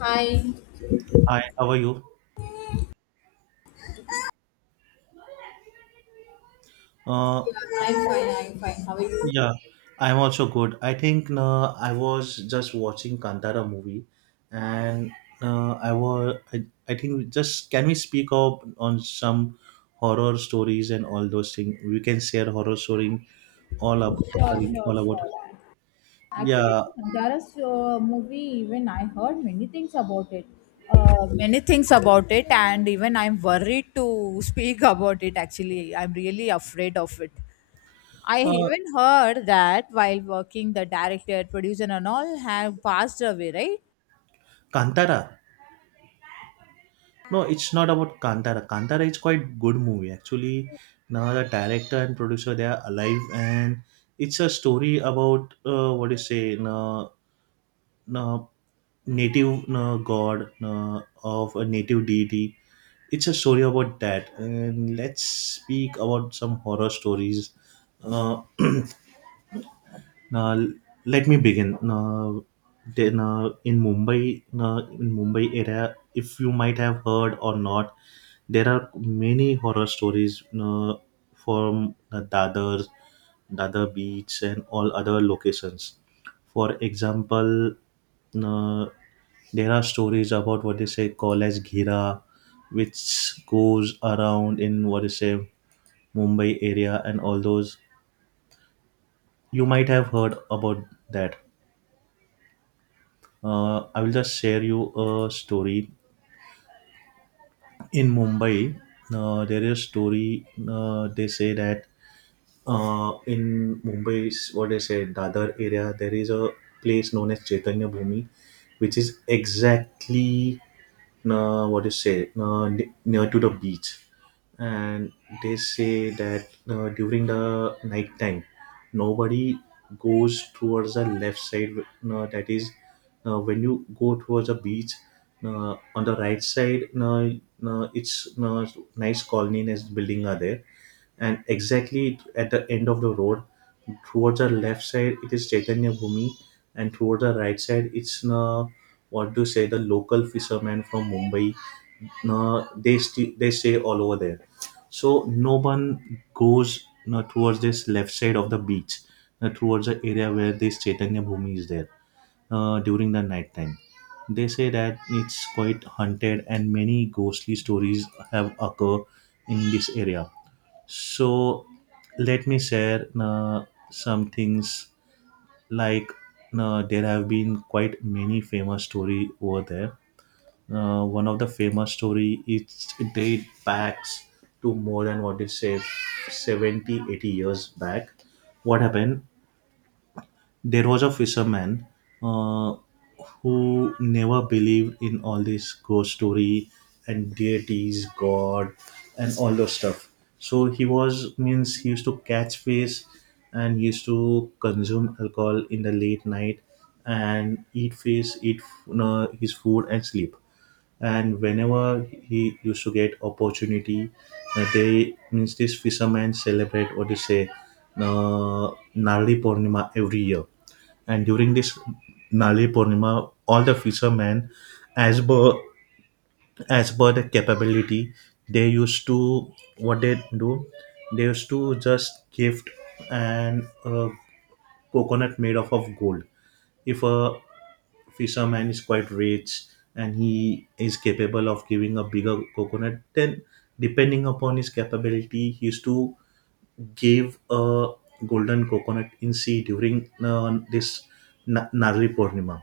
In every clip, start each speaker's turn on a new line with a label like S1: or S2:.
S1: Hi,
S2: Hi, how are you? Uh,
S1: I'm fine, I'm fine. How are you?
S2: yeah, I'm also good. I think I was just watching Kantara movie, and I think we just can we speak up on some horror stories and all those things? We can share horror story all up
S1: Sure,
S2: occurring
S1: sure,
S2: all about.
S1: sure. Actually,
S2: Yeah,
S1: Dara's movie, even I heard many things about it. Many things about it, and even I'm worried to speak about it. Actually, I'm really afraid of it. I
S2: uh,
S1: even heard that while working, the director, producer, and all have passed away, right?
S2: Kantara. No, it's not about Kantara. Kantara is quite good movie actually. Now the director and producer they are alive and it's a story about what do you say? No. uh, Native god of a native deity. It's a story about that. And let's speak about some horror stories. Uh, Now, let me begin. Now, then, in Mumbai area, if you might have heard or not, there are many horror stories from Dadar Beach, and all other locations. For example, uh, there are stories about what they say call as Ghira, which goes around in what they say Mumbai area and all those. You might have heard about that. I will just share you a story. In Mumbai, there is story. They say that in Mumbai's what they say Dadar area, there is a place known as Chaitanya Bhumi, which is exactly what you say near to the beach, and they say that during the night time nobody goes towards the left side, that is when you go towards the beach on the right side, it's nice colony nest building are there, and exactly at the end of the road towards the left side it is Chaitanya Bhumi, and towards the right side it's what to say the local fishermen from Mumbai, they stay all over there. So no one goes towards this left side of the beach, towards the area where this Chaitanya Bhumi is there, during the night time. They say that it's quite haunted and many ghostly stories have occurred in this area. So let me share some things, like there have been quite many famous story over there. One of the famous story is, date backs to more than what they say 70, 80 years back. What happened? There was a fisherman uh, who never believed in all this ghost story and deities, God, and all those stuff. So he was, means, he used to catch fish, and he used to consume alcohol in the late night and eat fish, his food and sleep, and whenever he used to get opportunity, they means this fishermen celebrate what you say uh, Nali Purnima every year. And during this Nali Purnima, all the fishermen, as per as per the capability, they used to, what they do, they used to just gift and coconut made of gold. If a fisherman is quite rich and he is capable of giving a bigger coconut, then depending upon his capability he used to give a golden coconut in sea during this Narli Purnima.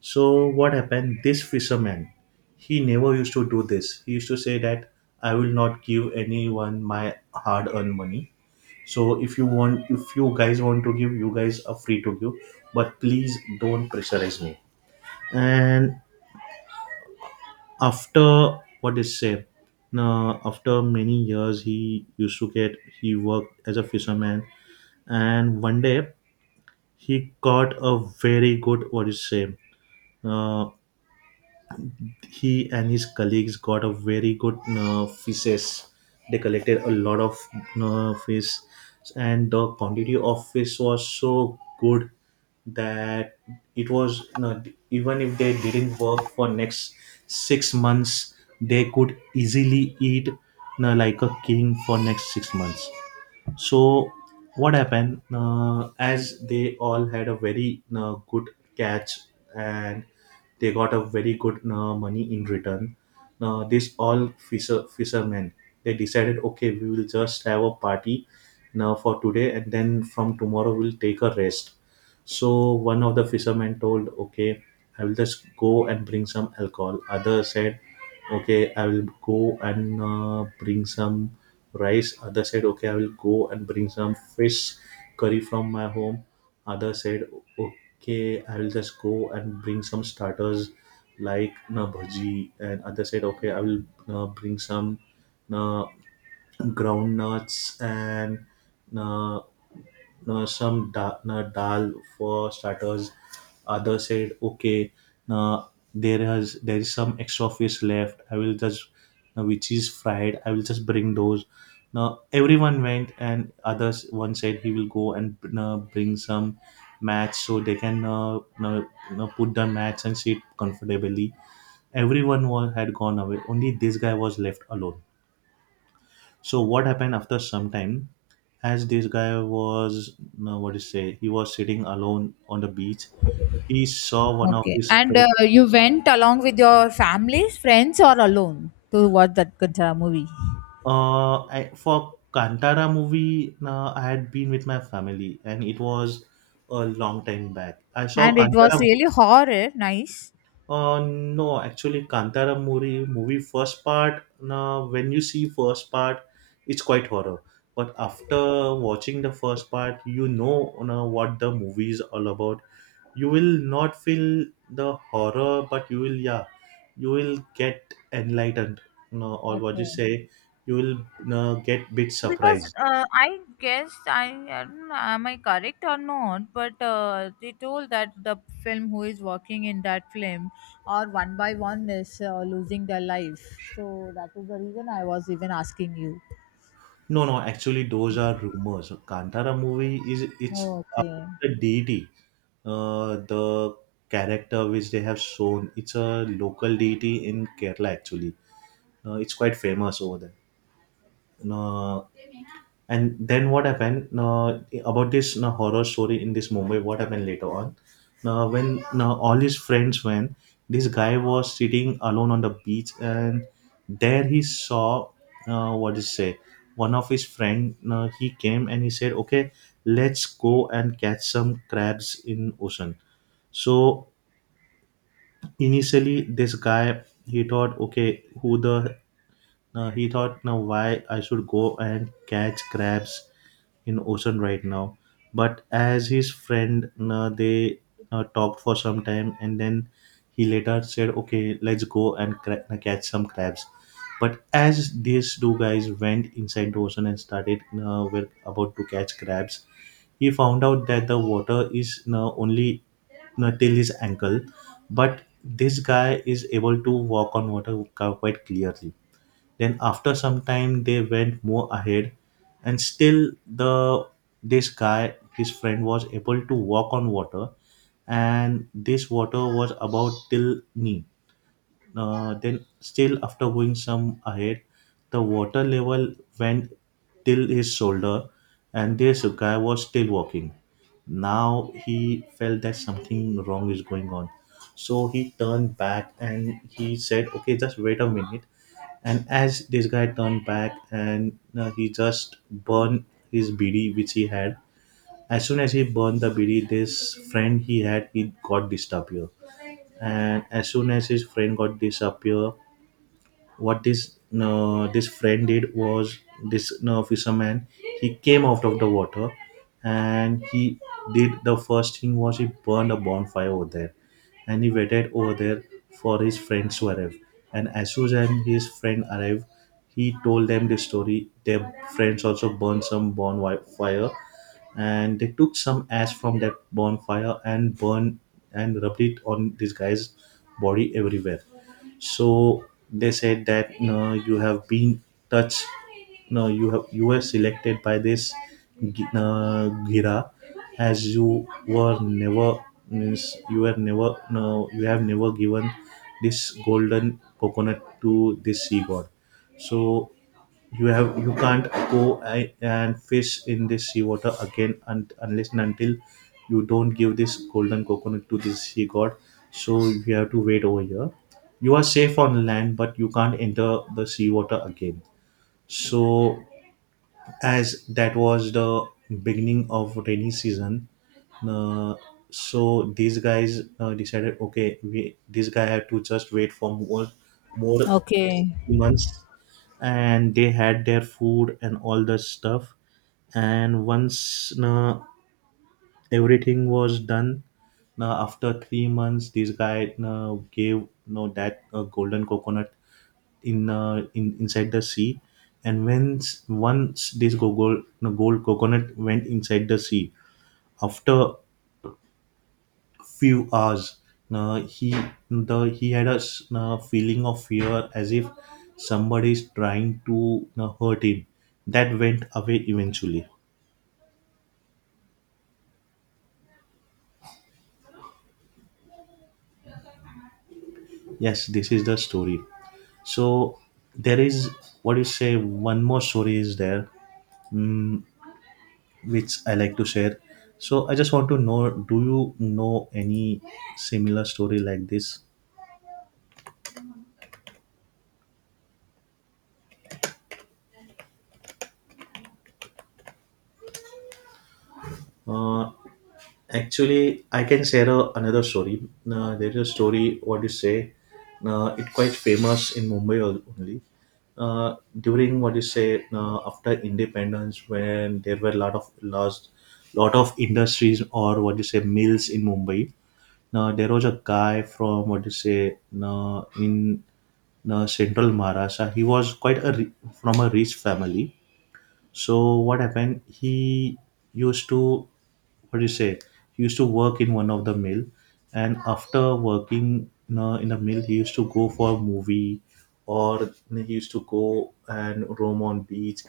S2: So what happened? This fisherman, he never used to do this. He used to say that I will not give anyone my hard-earned money. So if you want, if you guys want to give, you guys are free to give, but please don't pressurize me. And after what is say, now after many years he used to get he worked as a fisherman, and one day he caught a very good what is say uh, he and his colleagues got a very good fishes. They collected a lot of fish, and the quantity of fish was so good that it was not, even if they didn't work for next 6 months, they could easily eat, like a king for next 6 months. So what happened? As they all had a very good catch, and they got a very good money in return. Now these all fishermen, they decided, okay, we will just have a party now for today and then from tomorrow we'll take a rest. So one of the fishermen told, okay, I will just go and bring some alcohol. Other said, okay, I will go and bring some rice. Other said, okay, I will go and bring some fish curry from my home. Other said, okay, I will just go and bring some starters like na bhaji. And other said, okay, I will bring some na groundnuts and uh, some dal for starters. Others said, okay, uh, there is some extra fish left. I will just which is fried, I will just bring those. Now everyone went, and others one said he will go and bring some mats so they can uh, put the mats and sit comfortably. Everyone had gone away. Only this guy was left alone. So what happened? After some time, as this guy was no, what do say he was sitting alone on the beach, he saw one of
S1: Okay.
S2: his
S1: And
S2: friends.
S1: you went along with your families, friends, or alone to watch that Kantara movie?
S2: For Kantara movie, I had been with my family, and it was a long time back I saw
S1: And it
S2: Kantara.
S1: was really horror, nice.
S2: No, actually Kantara movie first part, when you see first part it's quite horror, but after watching the first part, you know what the movie is all about. You will not feel the horror, but you will yeah you will get enlightened. No, or what you
S1: Okay.
S2: say, you will, no, get bit
S1: Because
S2: surprised.
S1: I guess I don't know, am I correct or not? But they told that the film who is working in that film or one by one is losing their life. So that is the reason I was even asking you.
S2: No, no, actually those are rumors. Kantara movie is it's
S1: Okay.
S2: about the deity. The character which they have shown, it's a local deity in Kerala actually. It's quite famous over there. No. And then what happened about this horror story in this Mumbai? What happened later on? Now, when all his friends went, this guy was sitting alone on the beach, and there he saw what is say, one of his friend. He came and he said, "Okay, let's go and catch some crabs in ocean." So initially, this guy he thought, "Okay, who the, now why I should go and catch crabs in ocean right now." But as his friend, they talked for some time, and then he later said, "Okay, let's go and catch some crabs." But as these two guys went inside the ocean and were about to catch crabs, he found out that the water is only till his ankle, but this guy is able to walk on water quite clearly. Then after some time they went more ahead, and still the this guy his friend was able to walk on water, and this water was about till knee. Then, still after going some ahead, the water level went till his shoulder, and this guy was still walking. Now he felt that something wrong is going on. So he turned back and he said, "Okay, just wait a minute." And as this guy turned back and he just burned his BD, which he had. As soon as he burned the bidi, this friend he had, he got disappear. And as soon as his friend got disappear, what this friend did was, this fisherman, he came out of the water, and he did. The first thing was he burned a bonfire over there, and he waited over there for his friends to arrive. And as soon as his friend arrived, he told them the story. Their friends also burned some bonfire, and they took some ash from that bonfire and burned and rubbed it on this guy's body everywhere. So they said that, no, you have been touched. No, you were selected by this gira. As you were never, means you were never, no, you have never given this golden coconut to this sea god. So you can't go and fish in this seawater again, and unless and until you don't give this golden coconut to this sea god, so you have to wait over here. You are safe on land, but you can't enter the seawater again. So as that was the beginning of rainy season, uh, so these guys decided, okay, we this guy had to just wait for more
S1: Okay.
S2: 3 months. And they had their food and all the stuff. And once everything was done, after 3 months this guy gave, you know, that golden coconut in inside the sea. And when once this gold, no, gold coconut went inside the sea, after few hours, he the he had a feeling of fear as if somebody is trying to hurt him. That went away eventually. Yes, this is the story. So there is, what do you say One more story is there. Mm, which I like to share. So I just want to know, do you know any similar story like this? Uh, Actually, I can share another story. There is a story. What you say? It quite famous in Mumbai only. During what you say after independence, when there were a lot of lost, lot of industries or what you say mills in Mumbai. Now there was a guy from what you say in central Maharashtra. He was from a rich family, so what happened? He used to, what do you say? He used to work in one of the mill, and after working in in a mill, he used to go for a movie, or he used to go and roam on beach.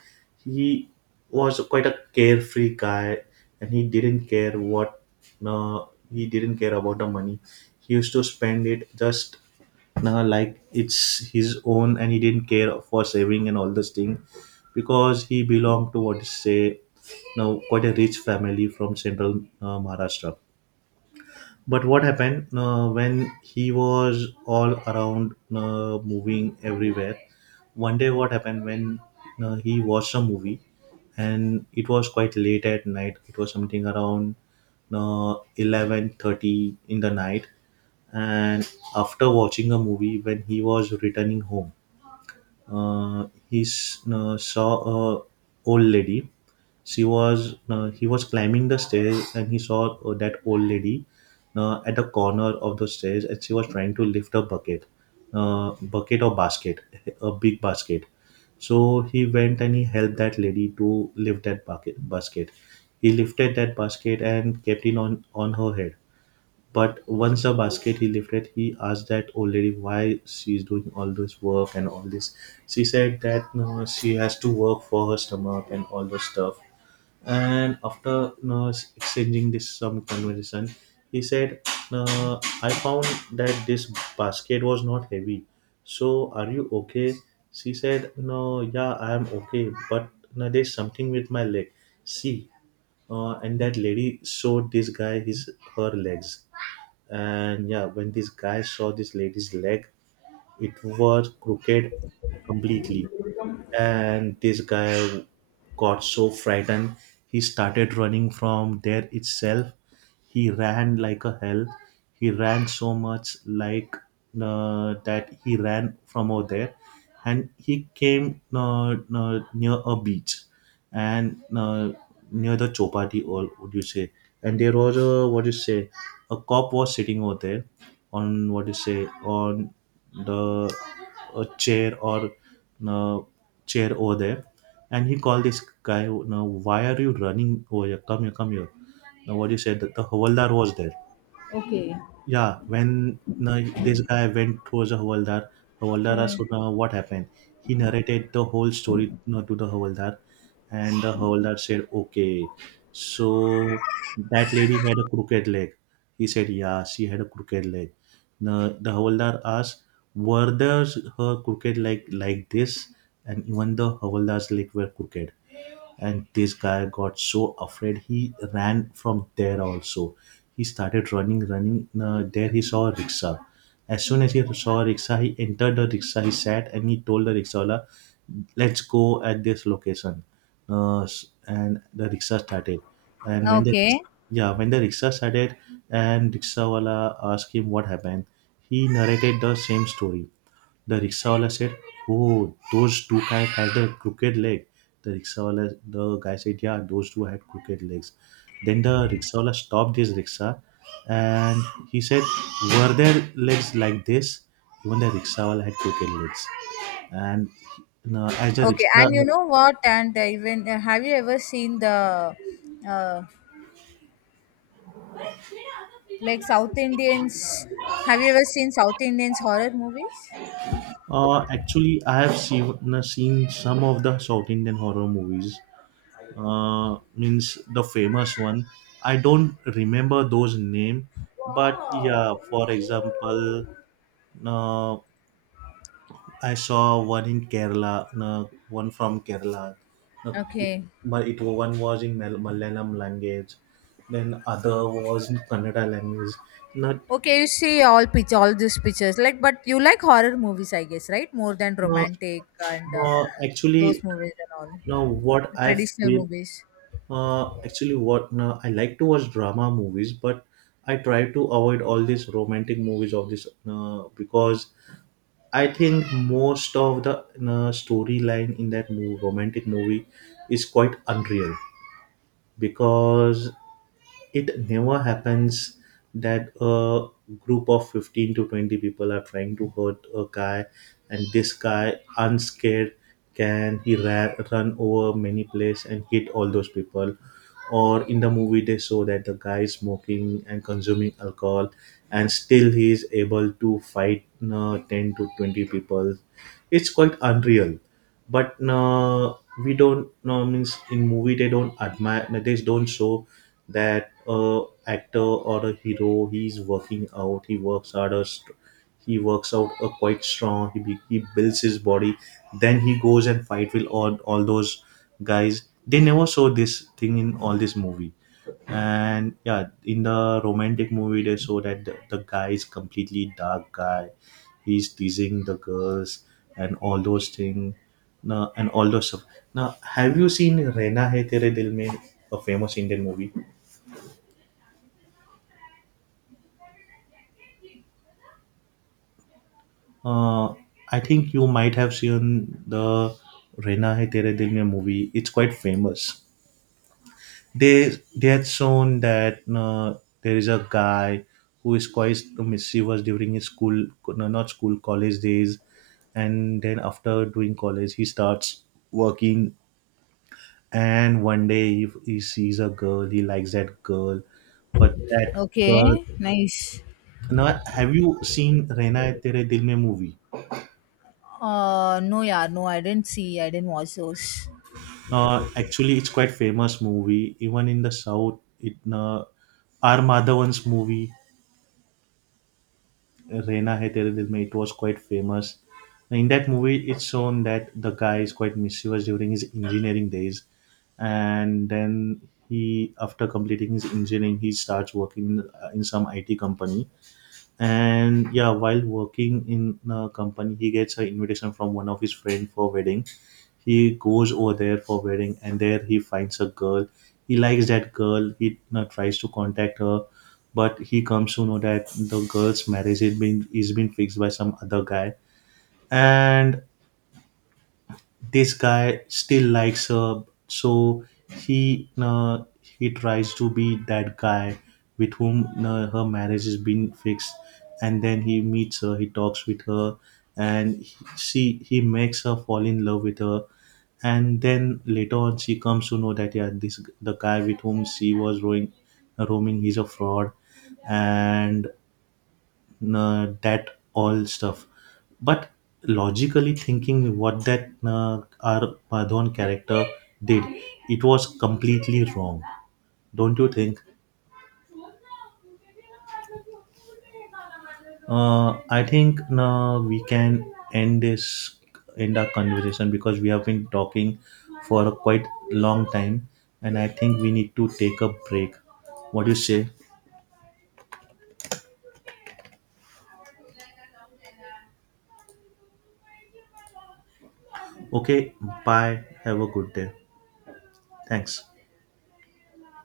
S2: He was quite a carefree guy, and he didn't care what. No, he didn't care about the money. He used to spend it just, no, like it's his own and he didn't care for saving and all this thing because he belonged to what is say now, quite a rich family from central Maharashtra. But what happened when he was all around moving everywhere? One day, what happened when he watched a movie and it was quite late at night. It was something around 11:30 in the night. And after watching a movie, when he was returning home, saw a old lady. She was, he was climbing the stairs and he saw that old lady at the corner of the stairs and she was trying to lift a bucket, bucket or basket, a big basket. So he went and he helped that lady to lift that bucket basket. He lifted that basket and kept it on her head, but once the basket he lifted, he asked that old lady why she's doing all this work and all this. She said that she has to work for her stomach and all those stuff, and after, you know, exchanging this some conversation, he said, "I found that this basket was not heavy, so are you okay?" She said, "No, yeah, I am okay, but no, there's something with my leg, see." And that lady showed this guy his, her legs. And yeah, when this guy saw this lady's leg, it was crooked completely. And this guy got so frightened, he started running from there itself. He ran like a hell. He ran so much, like, that he ran from over there and he came near a beach, and near the chopati, or would you say, and there was a, what you say, a cop was sitting over there on, what you say, on the, a chair or uh, chair over there, and he called this guy. Now, why are you running over here? Come here, come here. Now, what you said that the Havaldar was there.
S1: Okay.
S2: Yeah, when now, this guy went towards the Havaldar, Havaldar asked,
S1: Okay.
S2: now, what happened? He narrated the whole story now, to the Havaldar, and the howler said, okay, so that lady had a crooked leg. He said, yeah, she had a crooked leg. The howler asked, were there her crooked leg like this? And even the howler's leg were crooked, and this guy got so afraid he ran from there also. He started running. There he saw a rickshaw. As soon as he saw a rickshaw, he entered the rickshaw, he sat and he told the rickshaw, let's go at this location. And the rickshaw started, and when the,
S1: Okay.
S2: yeah, when the rickshaw started and rickshawala asked him what happened, he narrated the same story. The rickshawala said, "Oh, those two guys had a crooked leg." The rickshawala, the guy said, "Yeah, those two had crooked legs." Then the rickshawala stopped his rickshaw, and he said, "Were their legs like this?" Even the rickshawala had crooked legs, and as a
S1: Okay.
S2: rickshaw,
S1: And you know what? And even have you ever seen the uh, like South Indians? Have you ever seen South Indians horror movies?
S2: actually, I have seen some of the South Indian horror movies, means the famous one. I don't remember those name, but yeah, for example, uh, I saw one in Kerala, one from Kerala, uh,
S1: Okay.
S2: but it one was in Malayalam language, then other was in Kannada language. Not
S1: Okay, you see all pitch all these pictures. Like, but you like horror movies, I guess, right? More than
S2: uh,
S1: romantic and
S2: actually,
S1: those movies and all
S2: now what I
S1: traditional
S2: feel.
S1: movies.
S2: Actually, what no, I like to watch drama movies, but I try to avoid all these romantic movies of this because I think most of the storyline in that movie, romantic movie, is quite unreal because it never happens that a group of 15 to 20 people are trying to hurt a guy and this guy unscared, run over many places and hit all those people, or in the movie they show that the guy is smoking and consuming alcohol and still he is able to fight 10 to 20 people. It's quite unreal. But we don't no, means in movie they don't admire, they don't show that actor or a hero, he's working out, he works hard, he works out quite strong. He he builds his body, then he goes and fight with all those guys. They never show this thing in all this movie. And yeah, in the romantic movie they show that the guy is completely dark guy, he's teasing the girls and all those things, now, and all those stuff now. Have you seen Rena Hai Tere Dil Mein, a famous Indian movie? uh, I think you might have seen the Rena Hai Tere Dil Mein movie, it's quite famous. They had shown that there is a guy who is quite mischievous during his school no, not school, college days, and then after doing college he starts working, and one day he sees a girl, he likes that girl, but that
S1: Okay,
S2: girl.
S1: nice.
S2: Now, have you seen Rehna Hai Tere Dil Mein movie?
S1: No, yeah, no, I didn't see. I didn't watch those.
S2: Actually, it's quite famous movie, even in the south. It R Madhavan's movie, Reina Hai Tere Dil Mein, it was quite famous. In that movie, it's shown that the guy is quite mischievous during his engineering days, and then after completing his engineering, he starts working in some IT company, and yeah, while working in a company he gets an invitation from one of his friend for wedding. He goes over there for wedding and there he finds a girl, he likes that girl, he, you know, tries to contact her, but he comes to know that the girl's marriage is been fixed by some other guy, and this guy still likes her, so he tries to be that guy with whom her marriage has been fixed. And then he meets her, he talks with her, and he makes her fall in love with her. And then later on she comes to know that yeah, this, the guy with whom she was roaming, he's a fraud, and that all stuff. But logically thinking, what that our Madhon character did, it was completely wrong. Don't you think? I think now we can end this end our conversation because we have been talking for a quite long time, and I think we need to take a break. What do you say? Okay, bye, have a good day, thanks.